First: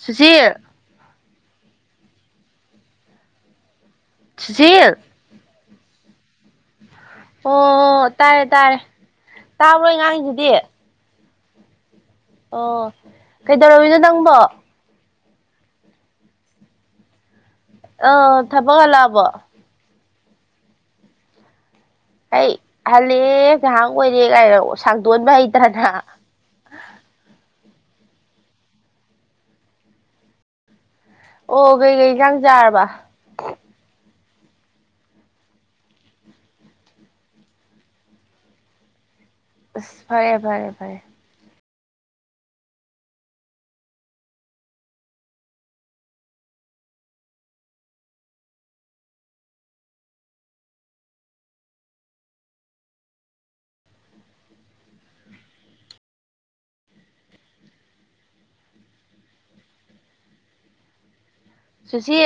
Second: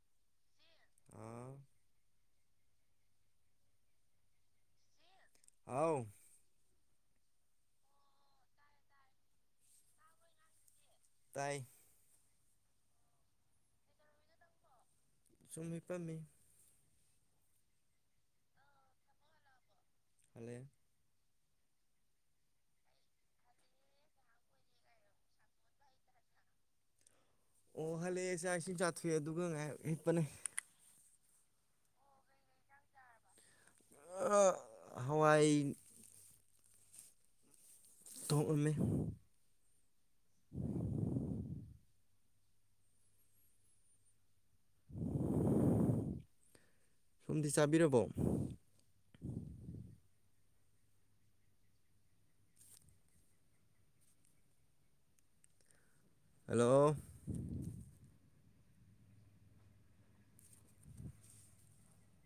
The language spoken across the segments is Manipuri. ꯁꯨꯁꯤꯜ ꯑꯥ ꯁꯁꯤꯜ ꯊ ꯑꯣ ꯇꯥꯔꯦ ꯇꯥꯔꯦ ꯇꯥꯕ꯭ꯔꯣꯏ ꯉꯥꯡꯁꯤꯗꯤ ꯇꯥꯏ ꯑꯣ ꯀꯩꯗꯧꯔꯃꯤꯅꯣ ꯅꯪꯕꯣ ꯁꯨꯝꯃꯃꯤ ꯄꯥꯝꯃꯤ ꯑ ꯊꯕꯒꯜꯂꯕꯣ ꯑꯂꯦ ꯍ ꯍꯜꯂꯦ ꯉꯍꯥꯟ ꯑꯣꯏꯔꯦ ꯀꯥꯏꯅꯣ ꯁꯥꯡꯗꯣꯟꯕ ꯍꯩꯇꯅ ꯑꯣ ꯍꯜꯂꯦꯁꯦꯁꯤꯡ ꯆꯥꯊꯣꯛꯑꯦ ꯑꯗꯨꯒꯉꯄꯅꯦ ꯑꯣ ꯀꯩꯀꯩ ꯏꯟꯁꯥꯡ ꯆꯥꯔꯕ ꯍꯋꯥꯥꯏ ꯇꯍꯏꯃꯦ ꯑ ꯐꯔꯦ ꯐꯔꯦ ꯐꯔꯦ ꯁꯣꯨꯝꯗꯤ ꯆꯥꯕꯤꯔꯕꯣ ꯍꯂꯣ ꯁꯨꯁꯤ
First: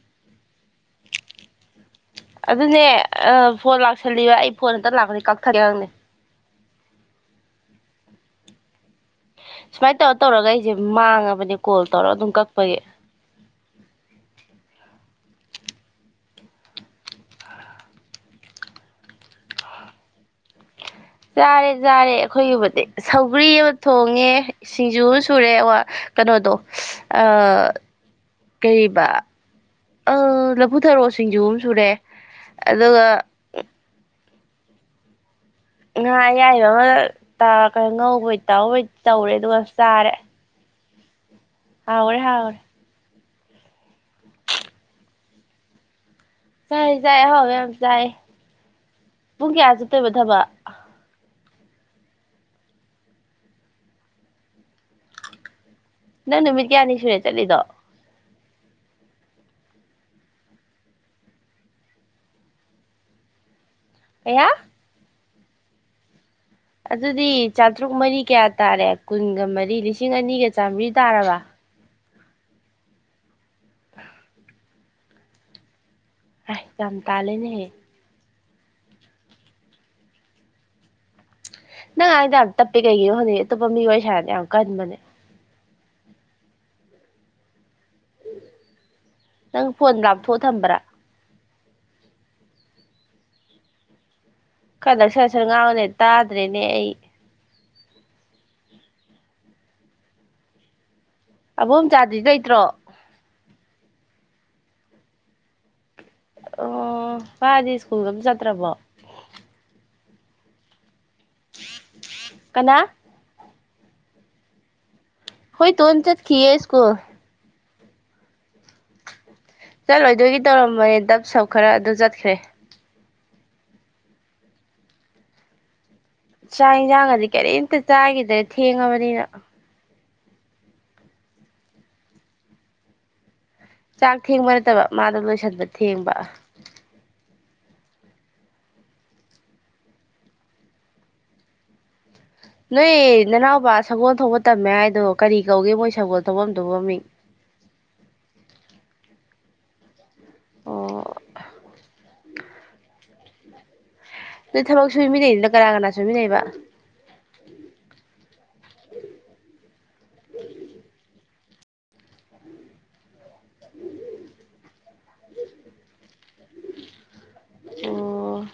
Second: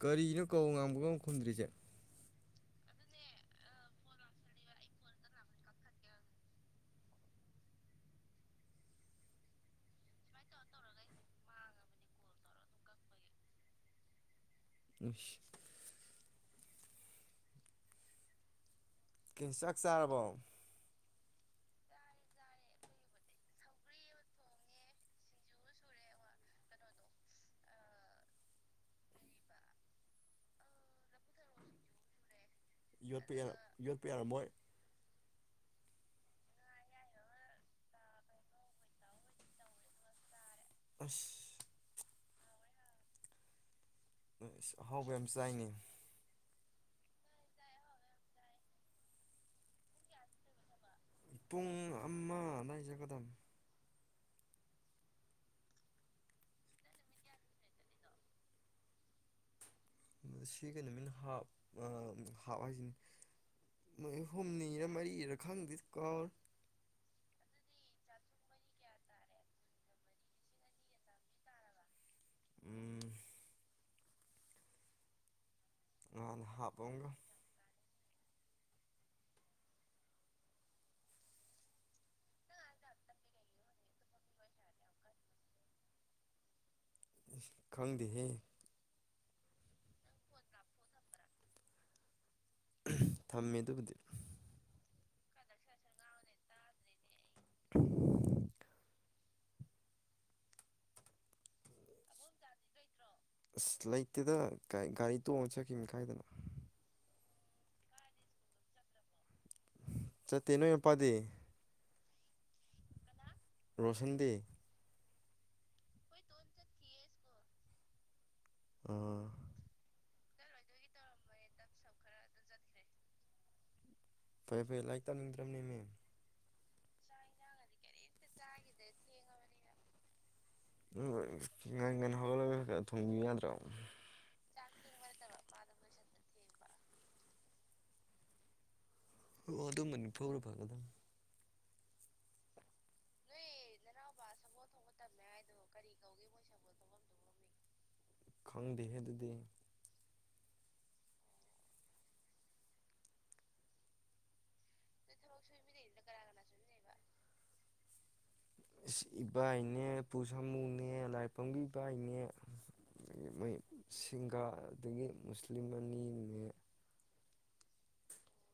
ꯀꯔꯤꯅꯣ ꯀꯧ ꯉꯥꯡꯕꯒ ꯈꯨꯝꯗ꯭ꯔꯤꯁꯦ ꯑꯗꯨꯅꯦ ꯐꯣꯟ ꯂꯥꯛꯁꯜꯂꯤꯕ ꯑꯩ ꯐꯣꯟ ꯑꯝꯇ ꯂꯥꯛꯄꯅꯤ ꯀꯛꯊꯠꯒꯦꯔꯪꯅꯦ ꯁꯨꯃꯥꯏ ꯇꯧꯔ ꯇꯧꯔꯒ ꯑꯩꯁꯦ ꯃꯥꯡꯉꯕꯅꯦ ꯀꯣꯜ ꯇꯧꯔ ꯑꯗꯨꯝ ꯀꯛꯄꯒꯤ ꯁ ꯀꯤꯟ ꯆꯇꯥꯛ ꯆꯥꯔꯕꯣ ꯆꯥꯔꯦ ꯆꯥꯔꯦ ꯑꯩꯈꯣꯏꯒꯤꯕꯨꯗꯤ ꯁꯧꯒ꯭ꯔꯤ ꯑꯃ ꯊꯣꯡꯉꯦ ꯁꯤꯡꯖꯨ ꯑꯃ ꯁꯨꯔꯦ ꯀꯩꯅꯣꯗꯣ ꯑ ꯀꯔꯤꯕ ꯑ ꯂꯐꯨꯊꯔꯣ ꯁꯤꯡꯖꯨ ꯑꯃ ꯁꯨꯔꯦ ꯑꯗꯨꯒ ꯌꯣꯠꯄ ꯌꯥ ꯌꯣꯠꯄ ꯌꯥꯔꯝꯃꯣꯏ ꯉꯥ ꯑꯌꯥꯏꯕ ꯑꯃ ꯉꯧꯕꯩ ꯇꯥꯎꯕꯣꯏ ꯇꯧꯔꯦ ꯑꯗꯨꯒ ꯆꯥꯔꯦ ꯑꯁ ꯍꯔꯦ ꯍꯥꯏꯥꯎꯔꯦ ꯑꯍꯥꯎꯕ ꯌꯥꯝ ꯆꯥꯏꯅꯩ ꯆꯥꯏ ꯆꯥꯏ ꯑꯍꯥꯎꯕ ꯌꯥꯝ ꯆꯥꯏ ꯄꯨꯡ ꯀꯌꯥ ꯆꯠꯇꯣꯏꯕ ꯊꯕꯛ ꯄꯨꯡ ꯑꯃ ꯑꯗꯨꯋꯥꯏ ꯆꯠꯀꯗꯝꯕ ꯅꯪ ꯅꯨꯃꯤꯠ ꯀꯌꯥꯅꯤ ꯁꯨꯅ ꯆꯠꯂꯤꯗꯣ ꯁꯤ ꯀꯩꯅꯣꯃꯤꯅꯞ ꯍꯥꯞ ꯍꯥꯏꯁꯤꯅꯤ ꯃꯣꯏ ꯀꯌꯥ ꯍꯨꯝꯅꯤꯔ ꯃꯔꯤꯔ ꯍꯪꯗ ꯀꯔ ꯑꯗꯨꯗꯤ ꯆꯥꯇ꯭ꯔꯨꯛ ꯃꯔꯤ ꯀꯌꯥ ꯇꯥꯔꯦ ꯀꯨꯟꯒ ꯃꯔꯤ ꯂꯤꯁꯤꯡ ꯑꯅꯤꯒ ꯆꯥꯃꯔꯤ ꯇꯥꯔꯕ ꯎꯝ ꯅꯍꯥꯟ ꯍꯥꯞꯄ ꯌꯥꯝꯝ ꯑꯃꯒ ꯇꯂꯦꯅꯦ ꯅꯪ ꯍꯥꯏꯗ ꯌꯥꯝ ꯇꯞꯄꯤ ꯀꯩꯒꯤꯅꯣ ꯍꯣꯅꯩ ꯑꯇꯣꯞꯄ ꯃꯤꯑꯣꯏ ꯍꯥꯏꯔꯅ ꯌꯥꯝ ꯀꯟꯕꯅꯦ ꯈꯪꯗ ꯍꯦ ꯅꯪ ꯐꯣꯟ ꯂꯥꯞꯊꯣꯛꯑ ꯊꯝꯕ꯭ꯔꯥ ꯊꯝꯃꯦ ꯑꯗꯨꯕꯨꯗꯤ ꯀꯟꯗꯛ ꯁ ꯁꯟ ꯉꯥꯡꯅꯦ ꯇꯥꯗ꯭ꯔꯦꯅꯦ ꯑꯩ [unintelligible] ꯑꯕꯣꯝꯆꯥꯗꯤ ꯂꯩꯇ꯭ꯔꯣ ꯑꯁ ꯂꯩꯇꯦꯗ ꯒꯥꯔꯤ ꯇꯣꯡꯉ ꯆꯈꯤꯕ ꯀꯥꯏꯗꯅ ꯑꯣ ꯋꯥꯗꯤ ꯁ꯭ꯀꯨꯜꯗꯝ ꯆꯠꯇ꯭ꯔꯕꯣ ꯆ ꯊꯦꯡꯅꯣ ꯌꯦꯄꯥꯗꯤ ꯀꯅꯥ ꯔꯣꯁꯟꯗꯤ ꯍꯣꯏ ꯇꯨꯣꯟ ꯆꯦꯠ ꯀꯦ ꯏꯁꯀꯨ ꯑꯣ ꯆꯠꯂꯣꯏꯗꯣꯏꯒꯤ ꯇꯧꯔꯝꯕꯅꯦ ꯗꯞ ꯁꯛ ꯈꯔ ꯑꯗꯨ ꯆꯠꯈ꯭ꯔꯦ ꯐꯔꯩꯦ ꯐꯔꯩꯦ ꯂꯥꯏꯔꯤꯛ ꯇꯥꯅꯤꯡꯗ꯭ꯔꯕꯅꯦꯃꯦꯦꯝ ꯆꯥꯛ ꯌꯦꯟꯁꯥꯡ ꯑꯗꯨꯗꯤ ꯀꯔꯤꯝꯇ ꯆꯥꯈꯤꯗ꯭ꯔꯦ ꯊꯦꯡꯉꯕꯅꯤꯅ ꯉꯟ ꯉꯟ ꯍꯧꯒꯠꯂꯒ ꯈ ꯊꯣꯡꯕꯤ ꯌꯥꯗ꯭ꯔꯣ ꯆꯥꯛ ꯊꯦꯡꯕ ꯅꯠꯇꯕ ꯃꯥꯗ ꯂꯣꯏꯁꯤꯟꯕ ꯊꯦꯡꯕ ꯑꯣ ꯑꯗꯨꯝꯕꯅꯤ ꯐꯧꯔ ꯐꯒꯗ ꯎ ꯅꯣꯏ ꯅꯅꯥꯎꯕ ꯁꯒꯣꯜ ꯊꯣꯛꯄ ꯇꯝꯃꯦ ꯍꯥꯏꯗꯣ ꯀꯔꯤ ꯀꯧꯒꯦ ꯃꯣꯏ ꯁꯒ ꯊꯧꯐꯝ ꯊꯣꯛꯧꯐꯝ ꯃꯤ ꯈꯪꯗꯦ ꯑꯗꯨꯗꯤ ꯑꯣ ꯑꯗꯨ ꯊꯕꯛ ꯁꯨꯃꯤꯟꯅꯩꯅꯣ ꯀꯅꯥ ꯀꯅꯥ ꯁꯨꯃꯤꯟꯅꯩꯕ ꯏꯕꯥꯏꯅꯦ ꯄꯨ ꯁꯥꯃꯨꯅꯦ ꯂꯥꯏꯄꯝꯕꯤ ꯏꯕꯥꯏꯅꯦꯗꯒꯤ ꯃꯣꯏ ꯁꯤꯡꯒꯥ ꯑꯗꯒꯤ ꯃꯨꯁꯂꯤꯝ ꯑꯅꯤꯅꯦ ꯑꯣ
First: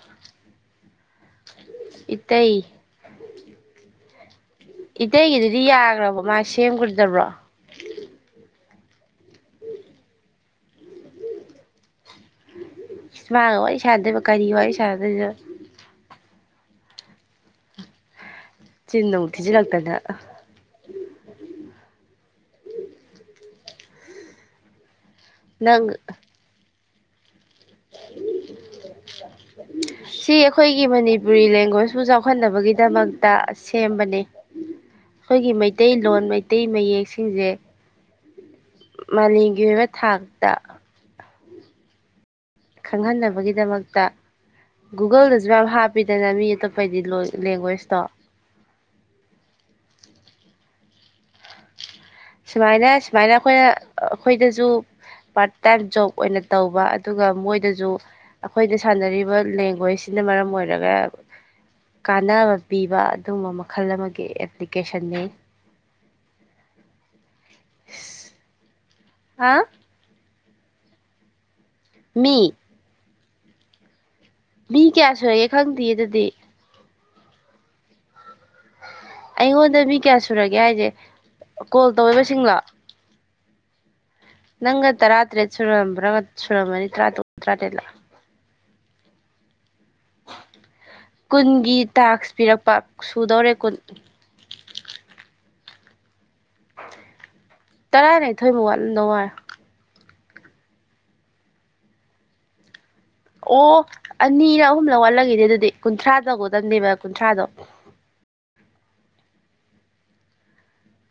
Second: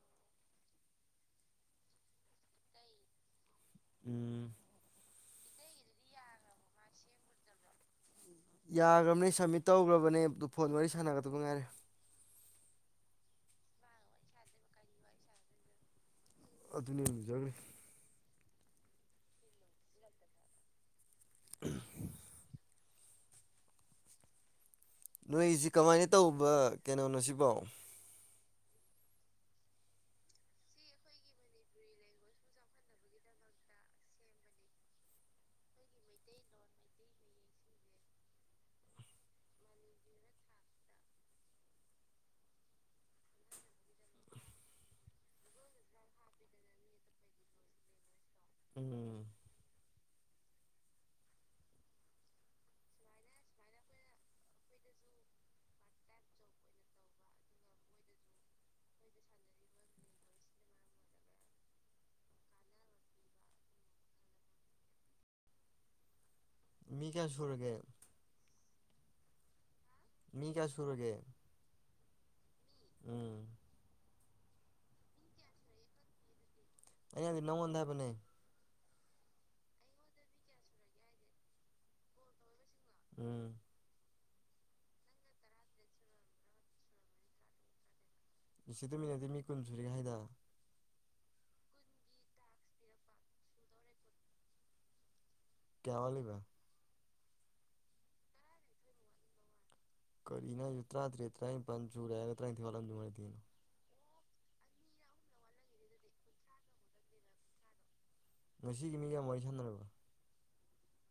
ꯏꯠꯇ ꯎꯝ ꯃꯇꯩꯒꯤꯗꯨꯗꯤ ꯌꯥꯈ꯭ꯔꯕ ꯃꯥ ꯁꯦꯝꯈꯗꯕ꯭ꯔꯣ ꯌꯥꯈ꯭ꯔꯕꯅꯦ ꯁꯕꯃꯤꯠ ꯇꯧꯈ꯭ꯔꯕꯅꯦ ꯑꯗꯨ ꯐꯣꯟ ꯋꯥꯔꯤ ꯁꯥꯟꯅꯒꯗꯕ ꯉꯥꯏꯔꯦ ꯁꯃꯥꯒ ꯋꯥꯔꯤ ꯋꯥꯔꯤ ꯁꯗꯗ ꯀꯔꯤ ꯋꯥꯔꯤ ꯋꯥꯔꯤ ꯁꯗꯗ ꯑꯗꯨꯅꯤꯖꯈꯦ ꯆꯤꯟꯅ ꯎ ꯊꯤꯁꯤ ꯂꯥꯛꯇꯥꯗ ꯅꯣꯏꯁꯤ ꯅꯪ ꯀꯃꯥꯏꯅ ꯇꯧꯕ ꯀꯩꯅꯣ ꯅꯣꯁꯤꯕꯣ ꯁꯤ ꯑꯩꯈꯣꯏꯒꯤ ꯃꯅꯤꯄꯨꯔꯤ ꯂꯦꯡꯒ꯭ꯋꯦꯁꯄꯨ ꯆꯥꯎꯈꯠꯅꯕꯒꯤꯗꯃꯛꯇ ꯁꯦꯝꯕꯅꯦ ꯑꯩꯈꯣꯏꯒꯤ ꯃꯩꯇꯩꯂꯣꯟ ꯃꯩꯇꯩ ꯃꯌꯦꯛꯁꯤꯡꯁꯦ ꯃꯥꯂꯦꯝꯒꯤ ꯑꯣꯏꯕ ꯊꯥꯛꯇ ꯈꯪꯍꯟꯅꯕꯒꯤꯗꯃꯛꯇ ꯒꯨꯒꯜꯗꯁꯨ ꯌꯥꯝ ꯍꯥꯞꯄꯤꯗꯅ ꯃꯤ ꯑꯇꯣꯞꯄꯗꯤ ꯂꯦꯡꯒ꯭ꯋꯦꯁꯇꯣ ꯎꯝ ꯁꯨꯃꯥꯏꯅ ꯁꯨꯃꯥꯏꯅ ꯑꯩꯈꯣꯏꯅ ꯑꯩꯈꯣꯏꯗꯁꯨ ꯄꯥꯔꯠ ꯇꯥꯏꯝ ꯖꯣꯕ ꯑꯣꯏꯅ ꯇꯧꯕ ꯑꯗꯨꯒ ꯃꯣꯏꯗꯁꯨ ꯑꯩꯈꯣꯏꯗ ꯁꯥꯟꯅꯔꯤꯕ ꯂꯦꯡꯒ꯭ꯋꯦꯖꯁꯤꯅ ꯃꯔꯝ ꯑꯣꯏꯔꯒ ꯀꯥꯟꯅꯕ ꯄꯤꯕ ꯑꯗꯨꯒꯨꯝꯕ ꯃꯈꯜ ꯑꯃꯒꯤ ꯑꯦꯄ꯭ꯂꯤꯀꯦꯁꯟꯅꯤ ꯃꯤ ꯀꯌꯥ ꯁꯨꯔꯒꯦ ꯍꯥ ꯃꯤ ꯀ ꯁꯨꯔꯒꯦ ꯃꯤ ꯎꯝ ꯃꯤ ꯀꯌꯥ ꯁꯨꯨꯔꯒꯦ ꯈꯪꯗꯦ ꯑꯗꯨꯗꯤ ꯑꯩꯅꯗꯤ ꯅꯉꯣꯟꯗꯥꯥꯏꯕ ꯅ ꯑꯩꯉꯣꯟꯗ ꯃꯤ ꯀꯌꯥ ꯁꯨꯔꯒꯦ ꯍꯥꯏꯁꯦ ꯀꯣꯜ ꯇꯧꯕꯁꯤꯡꯂ ꯎꯝ ꯅꯪ ꯇ ꯔꯥꯇꯦ ꯆꯨꯔꯝꯕ꯭ꯔ ꯑꯣꯏ ꯆꯨꯔꯝꯕ ꯅ ꯇꯥꯇ ꯇ ꯔꯥꯇꯂ ꯏ ꯇꯨꯃꯤꯟꯅꯗꯤ ꯃꯤ ꯀꯨꯟ ꯁꯨꯔꯤꯦ ꯍꯥꯏꯗ ꯀꯨꯟꯒꯤ ꯇꯥꯛꯁ ꯄꯤꯔꯛꯄ ꯁꯨꯗꯧꯔꯦ ꯀꯨꯟ ꯀꯌꯥ ꯋꯥꯦ ꯀ ꯇꯔꯥꯏꯅ ꯊꯣꯏꯃꯨ ꯋꯥꯠ ꯅꯋꯥꯔ ꯀꯔꯤꯅ ꯇ꯭ꯔꯥ ꯊꯔꯦ ꯇ꯭ꯔꯥ ꯄ ꯆꯨꯔꯦꯒ ꯇ꯭ꯔꯥꯏ ꯊ ꯋꯥꯔ ꯑꯣ ꯑꯅꯤꯔ ꯑꯍꯨꯝꯂ ꯋꯥꯠꯂꯒꯦꯅꯦ ꯑꯗꯨꯗꯤ ꯀꯨꯟꯊ꯭ꯔꯥ ꯇꯒ ꯇꯝꯅꯦꯦꯕ ꯀꯨꯟꯊ꯭ꯔꯥꯗꯣ ꯉꯁꯤꯒꯤ ꯃꯤꯒ ꯋꯥꯔꯤ ꯁꯥꯟꯅꯔꯕ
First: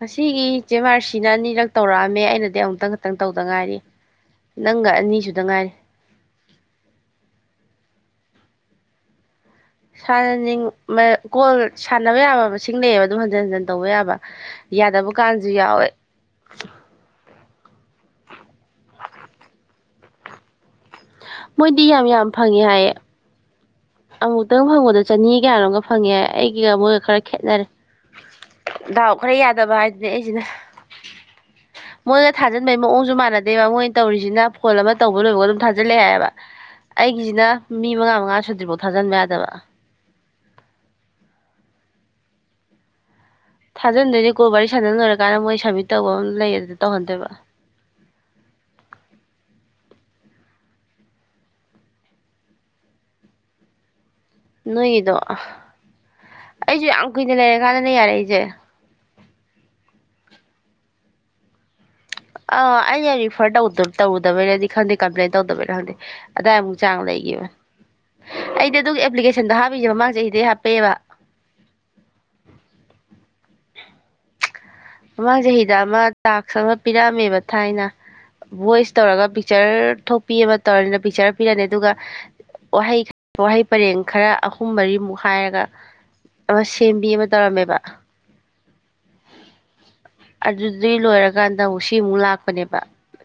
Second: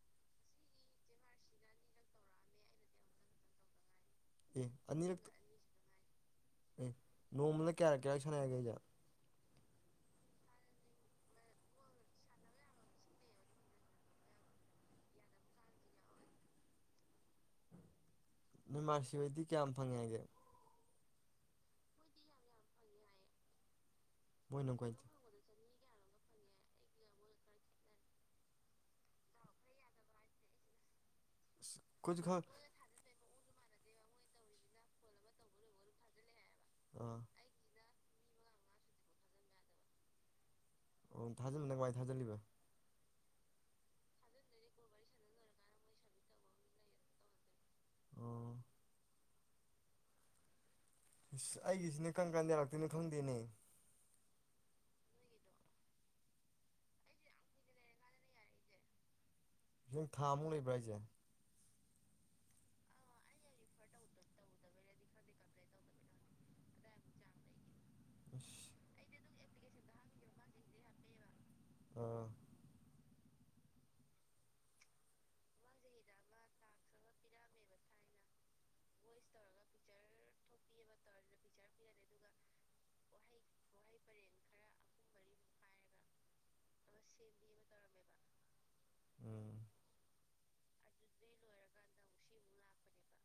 ꯑꯁꯤꯒꯤꯆꯦ ꯑꯥꯔ ꯁꯤꯅ ꯑꯅꯤꯔꯛ ꯇꯧꯔꯛꯑꯝꯃꯦ ꯑꯩꯅꯗꯤ ꯑꯃꯨꯛꯇꯪ ꯈꯛꯇꯪ ꯇꯧꯗ ꯉꯥꯏꯔꯤ ꯅꯪꯒ ꯑꯅꯤꯁꯨꯗ ꯉꯥꯏꯔꯦ ꯅꯣꯡꯃ ꯀꯌꯥꯔ ꯀꯌꯥ ꯁꯅꯒ ꯌꯥꯔ ꯥꯟꯅꯅꯤꯡ ꯀꯣꯜ ꯁꯥꯟꯅꯕ ꯌꯥꯕ ꯃꯁꯤꯡ ꯂꯩꯑꯕ ꯑꯗꯨꯝ ꯍꯟꯖꯤꯟ ꯍꯟꯖꯤꯟ ꯇꯧꯕ ꯌꯥꯕ ꯌꯥꯗꯕ ꯀꯥꯟꯁꯨ ꯌꯥꯎꯋꯦ ꯅꯃꯥꯁꯤꯕꯗꯤ ꯀꯌꯥꯝ ꯐꯪꯉꯦ ꯍꯥꯏꯒꯦ ꯃꯣꯏꯗꯤ ꯌꯥꯝ ꯌꯥꯝ ꯐꯪꯉꯦ ꯍꯥꯏꯌꯦ ꯑꯃꯨꯛꯇꯪ ꯃꯣꯏꯅ ꯀꯃꯥꯏ ꯐꯪꯕꯗꯣ ꯆꯅꯤ ꯀꯌꯥꯔꯣꯒ ꯐꯪꯉꯦ ꯑꯩꯒꯤꯒ ꯃꯣꯏꯒ ꯈꯔ ꯈꯦꯠꯅꯔꯦ ꯗꯥꯎ ꯈꯔ ꯌꯥꯗꯕ ꯍꯥꯏꯗꯨꯗꯤ ꯑꯩꯁꯤꯅ ꯑꯩꯈꯣꯏꯁꯨ ꯃꯣꯏꯒ ꯈꯪ ꯊꯥꯖꯤꯟꯕꯩ ꯃꯑꯣꯡꯁꯨ ꯃꯥꯟꯅꯦ ꯑꯗꯩꯕꯕꯥ ꯃꯣꯏꯅ ꯇꯧꯔꯤꯁꯤꯅ ꯐꯣꯟ ꯑꯃ ꯇꯧꯕ ꯂꯣꯏꯕꯒ ꯑꯗꯨꯝ ꯊꯥꯖꯤꯜꯂꯛꯦ ꯍꯥꯏꯌꯦꯕ ꯑꯥ ꯑꯩꯒꯤꯁꯤꯅ ꯃꯤ ꯃꯉꯥ ꯑꯁꯕ ꯊꯥꯖꯟꯕ ꯌꯥꯗꯕ ꯑꯣ ꯊꯥꯖꯜꯂꯅ ꯚꯥꯏ ꯊꯥꯖꯤꯜꯂꯤꯕ ꯊꯥꯖꯟꯗꯣꯏꯅꯦ ꯒꯣ ꯔꯤ ꯁꯥꯖꯟ ꯂꯣꯏꯔꯀꯥꯟꯗ ꯃꯣꯏ ꯁꯕꯃꯤꯠ ꯇꯧꯕ ꯑꯃ ꯂꯩꯌꯦ ꯑꯗꯨꯗ ꯇꯧꯍꯟꯗꯣꯏꯕ ꯑꯣ ꯑꯩꯒꯤꯁꯤꯅꯦ ꯀꯥꯟ ꯀꯥꯟ ꯌꯥꯔꯛꯇꯣꯏꯅꯣ ꯈꯪꯗꯦꯅꯦ ꯅꯣꯏꯒꯤꯗꯣ ꯑꯩꯁꯨ ꯌꯥꯝ ꯀꯨꯏꯅ ꯂꯩꯔꯀꯥꯟꯗꯅꯦ ꯌꯥꯔꯏꯁꯦ ꯅꯁꯤꯡ ꯊꯥꯃꯨꯛ ꯂꯩꯕ꯭ꯔꯥ ꯍꯥꯏꯁꯦ ꯑꯥ ꯑꯩꯩꯅ ꯔꯤꯐꯔ ꯇꯧꯔꯨꯗꯕꯩꯅꯗꯤ ꯈꯪꯗꯦ ꯀꯝꯄ꯭ꯂꯦꯟ ꯇꯧꯗꯕꯩꯩꯅ ꯈꯪꯗꯦ ꯑꯗꯥꯏꯃꯨꯛ ꯆꯥꯡ ꯂꯩꯈꯤꯕꯕ ꯑꯗ ꯑꯗꯨ꯭ꯂꯦꯁꯟ ꯁꯦꯟꯗ ꯍꯥꯕꯤꯁꯦ ꯃꯃꯥꯡ ꯆꯍꯤꯦꯗꯩ ꯍꯥꯞꯄꯦꯕ ꯑꯥ ꯃꯃꯥꯡ ꯆꯍꯤꯗ ꯑꯃ ꯇꯥꯛꯁ ꯑꯃ ꯄꯤꯔꯛꯑꯝꯃꯦꯕ ꯊꯥꯏꯅ ꯚꯣꯏꯁ ꯇꯧꯔꯒ ꯄꯤꯛꯆꯔ ꯊꯣꯛꯄꯤ ꯑꯃ ꯇꯧꯔꯅꯤꯅ ꯄꯤꯛꯆꯔ ꯄꯤꯔꯛꯅꯤ ꯑꯗꯨꯒ ꯋꯥꯍꯩ ꯋꯥꯍꯩ ꯄꯔꯦꯡ ꯈꯔ ꯑꯍꯨꯝ ꯃꯔꯤꯃꯨꯛ ꯍꯥꯏꯔꯒ ꯑꯃ ꯁꯦꯝꯕꯤ ꯑꯃ ꯇꯧꯔꯝꯃꯦꯕ ꯎꯝ ꯑꯗꯨꯗꯤ ꯂꯣꯏꯔꯒ ꯀꯀꯥꯟꯗ ꯑꯃꯨꯛ ꯁꯤꯃꯨꯛ ꯂꯥꯛꯄꯅꯦꯕ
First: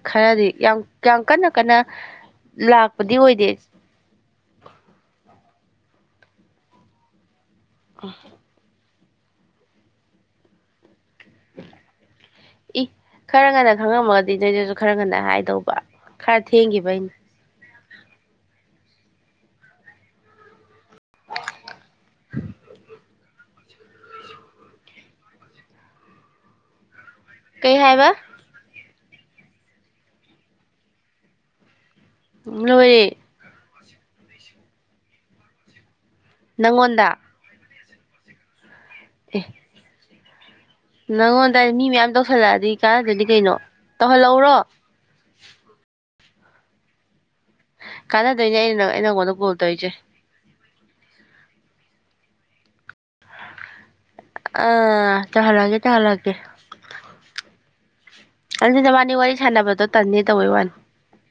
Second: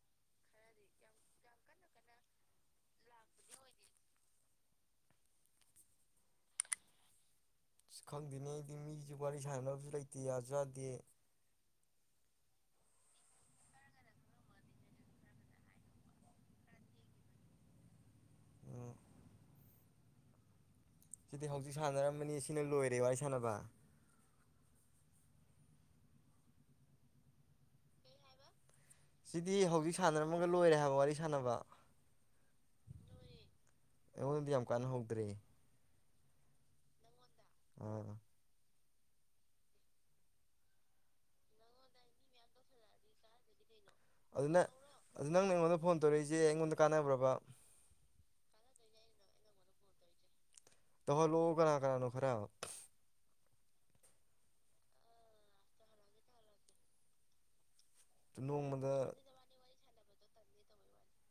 ꯈꯔꯗꯤ ꯌꯥꯝ ꯌꯥꯝ ꯀꯟꯅ ꯀꯟꯅ ꯂꯥꯛꯄꯗꯤ ꯑꯣꯏꯗꯦ ꯁ ꯈꯪꯗꯅꯦꯗꯤꯃꯤ ꯍꯧꯖꯤꯛ ꯋꯥꯔꯤ ꯁꯥꯟꯅꯕꯁꯨ ꯂꯩꯇꯦ ꯌꯥꯁꯨ ꯌꯥꯗꯦ ꯏ ꯈꯔ ꯉꯟꯅ ꯈꯪꯉꯝꯃꯒꯗꯤ ꯅꯣꯏꯗꯨꯁꯨ ꯈꯔ ꯉꯟꯅ ꯍꯥꯏꯗꯧꯕ ꯈꯔ ꯊꯦꯡꯈꯤꯕꯩꯅꯤ ꯎꯝ ꯁꯤꯗꯤ ꯍꯧꯖꯤꯛ ꯁꯥꯟꯅꯔꯝꯝꯕꯅꯤ ꯁꯤꯅ ꯂꯣꯏꯔꯦ ꯋꯥꯔꯤ ꯁꯥꯟꯅꯕ ꯀꯩ ꯍꯥꯏꯕ ꯁꯤꯗꯤ ꯍꯧꯖꯤꯛ ꯁꯥꯟꯅꯔꯝꯃꯒ ꯂꯣꯏꯔꯦ ꯍꯥꯏꯕ ꯋꯥꯔꯤ ꯁꯥꯟꯅꯕ ꯂꯣꯏꯔꯦ ꯑꯩꯉꯣꯟꯗꯤ ꯌꯥꯝ ꯀꯥꯟꯅ ꯍꯧꯗ꯭ꯔꯦ ꯅꯪꯉꯣꯟꯗ ꯑ ꯑꯦ ꯅꯪꯉꯣꯟꯗ ꯃꯤ ꯃꯌꯥꯝ ꯇꯧꯁꯜꯂꯛꯑꯗꯤ ꯀꯥꯟꯔꯗꯣꯏꯗꯤ ꯀꯩꯅꯣ ꯇꯧꯍꯜꯂꯧꯔꯣ ꯑꯗꯨꯗ ꯅꯪꯅ ꯑꯩꯉꯣꯟꯗ ꯐꯣꯟ ꯇꯧꯔꯛꯏꯁꯦ ꯑꯩꯉꯣꯟꯗ ꯀꯥꯟꯅꯕ꯭ꯔꯕ ꯀꯥꯟꯅꯗꯣꯏꯅꯦ ꯑꯩꯅ ꯅ ꯅꯪꯉꯣꯟꯗ ꯀꯜ ꯇꯧꯔꯤꯁꯦ ꯇ ꯍꯣꯂꯣ ꯀꯅꯥ ꯀꯅꯥ ꯅ ꯈꯔꯕ ꯑ ꯆꯍ ꯂꯒꯦ ꯆꯍ ꯂꯒꯦ ꯑ ꯅ ꯅꯣꯡꯃꯗ ꯃꯥꯅꯤ ꯋꯥꯔꯤ ꯁꯅꯕꯗꯨ ꯇꯟꯅꯦ ꯇ ꯑꯣꯏ ꯋꯥꯅꯤ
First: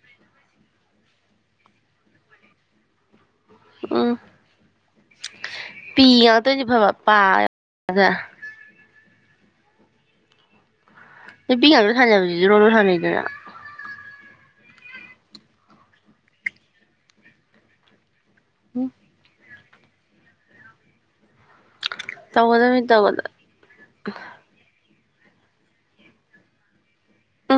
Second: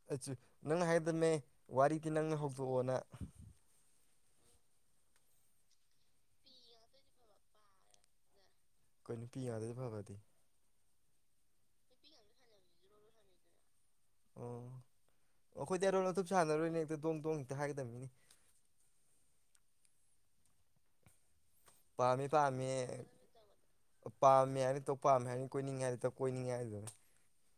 ꯑꯨ ꯅꯪ ꯍꯥꯏꯗꯝꯃꯦ ꯋꯥꯔꯤꯗꯤ ꯅꯪꯅ ꯍꯧꯗꯣꯛꯑꯣꯅ ꯑꯣꯥ ꯄꯤꯌꯥ ꯇ ꯐꯕ ꯄꯥ ꯑꯩꯈꯣꯏ ꯅꯨꯄꯤ ꯌꯥꯗꯦꯗꯤꯦ ꯐꯕꯗꯤ ꯄꯤꯒꯥ ꯈꯥꯖꯕꯗꯨꯗꯤ ꯔꯣꯂꯨ ꯁꯥꯟꯅꯩꯗꯅ ꯑꯣ ꯑꯣ ꯑꯩꯈꯣꯏꯗꯤ ꯑꯔꯣ ꯑꯊꯨꯞ ꯁꯥꯟꯅꯔꯣꯏꯅꯦ ꯍꯦꯛꯇ ꯗꯣꯡ ꯇꯣꯡ ꯍꯦꯛꯇ ꯍꯥꯏꯒꯗꯕꯅꯤꯅꯤ ꯎꯝ ꯄꯥꯝꯃꯤ ꯄꯥꯝꯃꯤ ꯇꯧꯒꯗꯕꯅꯤ ꯇꯧꯒꯗ ꯄꯥꯝꯃꯦ ꯍꯥꯏꯅꯤ ꯄꯥꯝꯃꯦ ꯍꯥꯏꯅꯤ ꯀꯣꯏꯅꯤꯡꯉꯥꯏ ꯍꯥꯏꯗꯨꯗ ꯀꯣꯏꯅꯤꯡꯉ ꯍꯥꯏꯗꯨꯗꯅ ꯑ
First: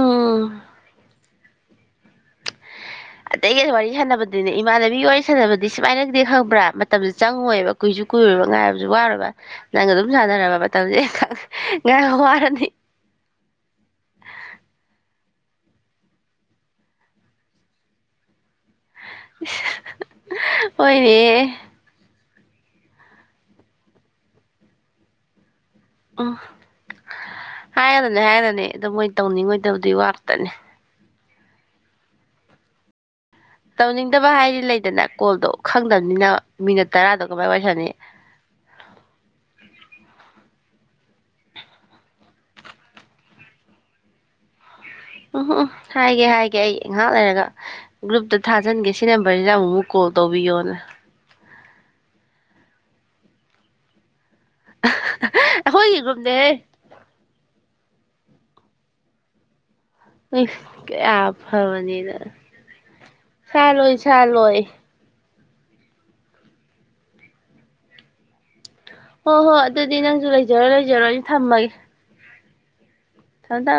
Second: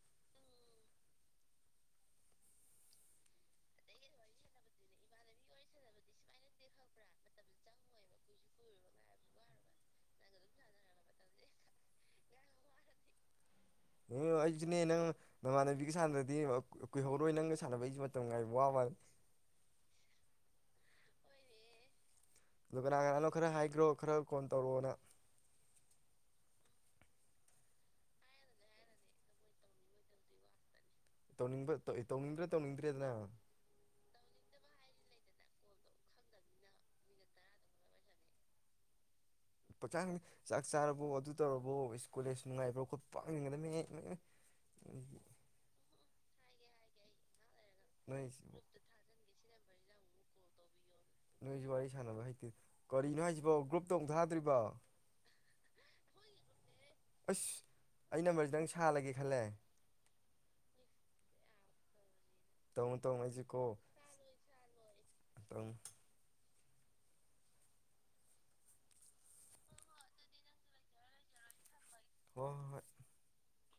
ꯑꯇꯩꯒ ꯋꯥꯔꯤ ꯁꯥꯟꯅꯕꯗꯨꯅꯦ ꯏꯃꯥꯟꯅꯕꯤꯒꯤ ꯋꯥꯔꯤ ꯁꯥꯟꯅꯕꯗꯤ ꯁꯨꯃꯥꯏꯅꯗꯤ ꯈꯪꯕ꯭ꯔꯥ ꯃꯇꯝꯁ ꯆꯪꯉꯣꯏꯕ ꯀꯨꯏꯁꯨ ꯀꯨꯏꯔꯨꯔꯕ ꯉꯥꯏꯔꯕꯁꯨ ꯋꯥꯨꯔꯕ ꯅꯪꯅ ꯑꯗꯨꯝ ꯁꯥꯟꯅꯔꯕ ꯃꯇꯝꯁꯦ ꯉꯥꯏꯕ ꯋꯥꯔꯅꯤ ꯎ ꯑꯩꯁꯨꯅꯦ ꯅꯪ ꯅꯃꯥꯟꯅꯕꯤꯒ ꯁꯥꯟꯅ꯭ꯔꯗꯤ ꯀꯨꯏꯍꯧꯔꯣꯏ ꯅꯪꯒ ꯁꯥꯟꯅꯕ ꯑꯩꯁꯨ ꯃꯇꯝ ꯉꯥꯏꯕ ꯋꯥꯃꯟ ꯑꯣꯏꯣꯏꯅꯦ ꯑꯗꯨ ꯀꯅꯥ ꯀꯅꯥꯅꯣ ꯈꯔ ꯍꯥꯏꯈ꯭ꯔꯣ ꯈꯔ ꯀꯣꯟ ꯇꯧꯔꯛꯑꯣꯅ ꯎꯝ ꯍꯥꯏꯔꯅꯤ ꯍꯥꯏꯔꯅꯤ ꯑꯗꯨ ꯃꯣꯏ ꯇꯧꯅꯤꯡꯉꯣꯏꯗꯕꯗꯤ ꯋꯥꯇꯅꯦ ꯇꯅꯤꯡ ꯇꯧꯅꯤꯡꯗ꯭ꯔꯦ ꯇꯧꯅꯤꯡꯗ꯭ꯔꯦꯗꯅ ꯇꯧꯅꯤꯡꯗꯕ ꯍꯥꯏꯗꯤ ꯂꯩꯗꯅ ꯀꯣꯜꯗꯣ ꯈꯪꯗꯕꯅꯤꯅ ꯃꯤꯅꯠ ꯇꯔꯥꯗꯣ ꯀꯃꯥꯏ ꯑꯣꯏꯁꯅꯤ ꯄꯥꯛꯆꯆꯥ ꯆꯥꯛ ꯆꯥꯔꯕꯣ ꯑꯗꯨ ꯇꯧꯔꯕꯣ ꯀꯣꯂꯦꯖ ꯅꯨꯡꯉꯥꯏꯕ꯭ꯔꯣ ꯈꯣꯠꯄ ꯄꯥꯡꯅꯤꯡꯒꯗꯅꯤ ꯎꯝꯝ ꯎꯝ ꯍꯥꯏꯒꯦ ꯍꯥꯏꯒꯦ ꯑꯩ ꯉꯥꯏꯍꯥꯛ ꯂꯩꯔꯒ ꯅꯣꯏ ꯒ꯭ꯔꯨꯞꯇ ꯊꯥꯖꯤꯟꯒꯦ ꯁꯤ ꯅꯝꯕꯔꯤꯗ ꯑꯃꯨꯛ ꯀꯣꯗꯣꯕꯤ ꯑꯣꯅꯦ ꯅꯣꯏꯁꯨ ꯋꯥꯔꯤ ꯁꯥꯟꯅꯕ ꯍꯩꯇꯦ ꯀꯔꯤꯅꯣ ꯍꯥꯏꯁꯤꯕꯥꯎ ꯒ꯭ꯔꯨꯞ ꯇꯧꯊꯥ ꯍꯣꯏꯌꯦ ꯨꯝꯗ ꯍꯦ ꯑꯁ ꯑꯩ ꯅꯝꯕꯔꯁꯤ ꯅꯪ ꯁꯥꯜꯂꯒꯦ ꯈꯜꯂꯦ ꯑ ꯍꯥꯏꯕꯅꯤꯗ ꯇꯧꯅꯨ ꯇꯧꯅꯨ ꯆꯂꯣꯏ ꯆꯂꯣꯏ ꯑ꯭ꯔꯝ ꯍꯣꯏ ꯍꯣꯏ ꯑꯗꯨꯗꯤ ꯅꯪꯁꯨ ꯂꯩꯖꯔꯣ ꯂꯩꯖꯔꯣ ꯅ ꯊꯝꯃꯒꯦ ꯍꯣꯏ ꯍꯣꯏ ꯊꯗ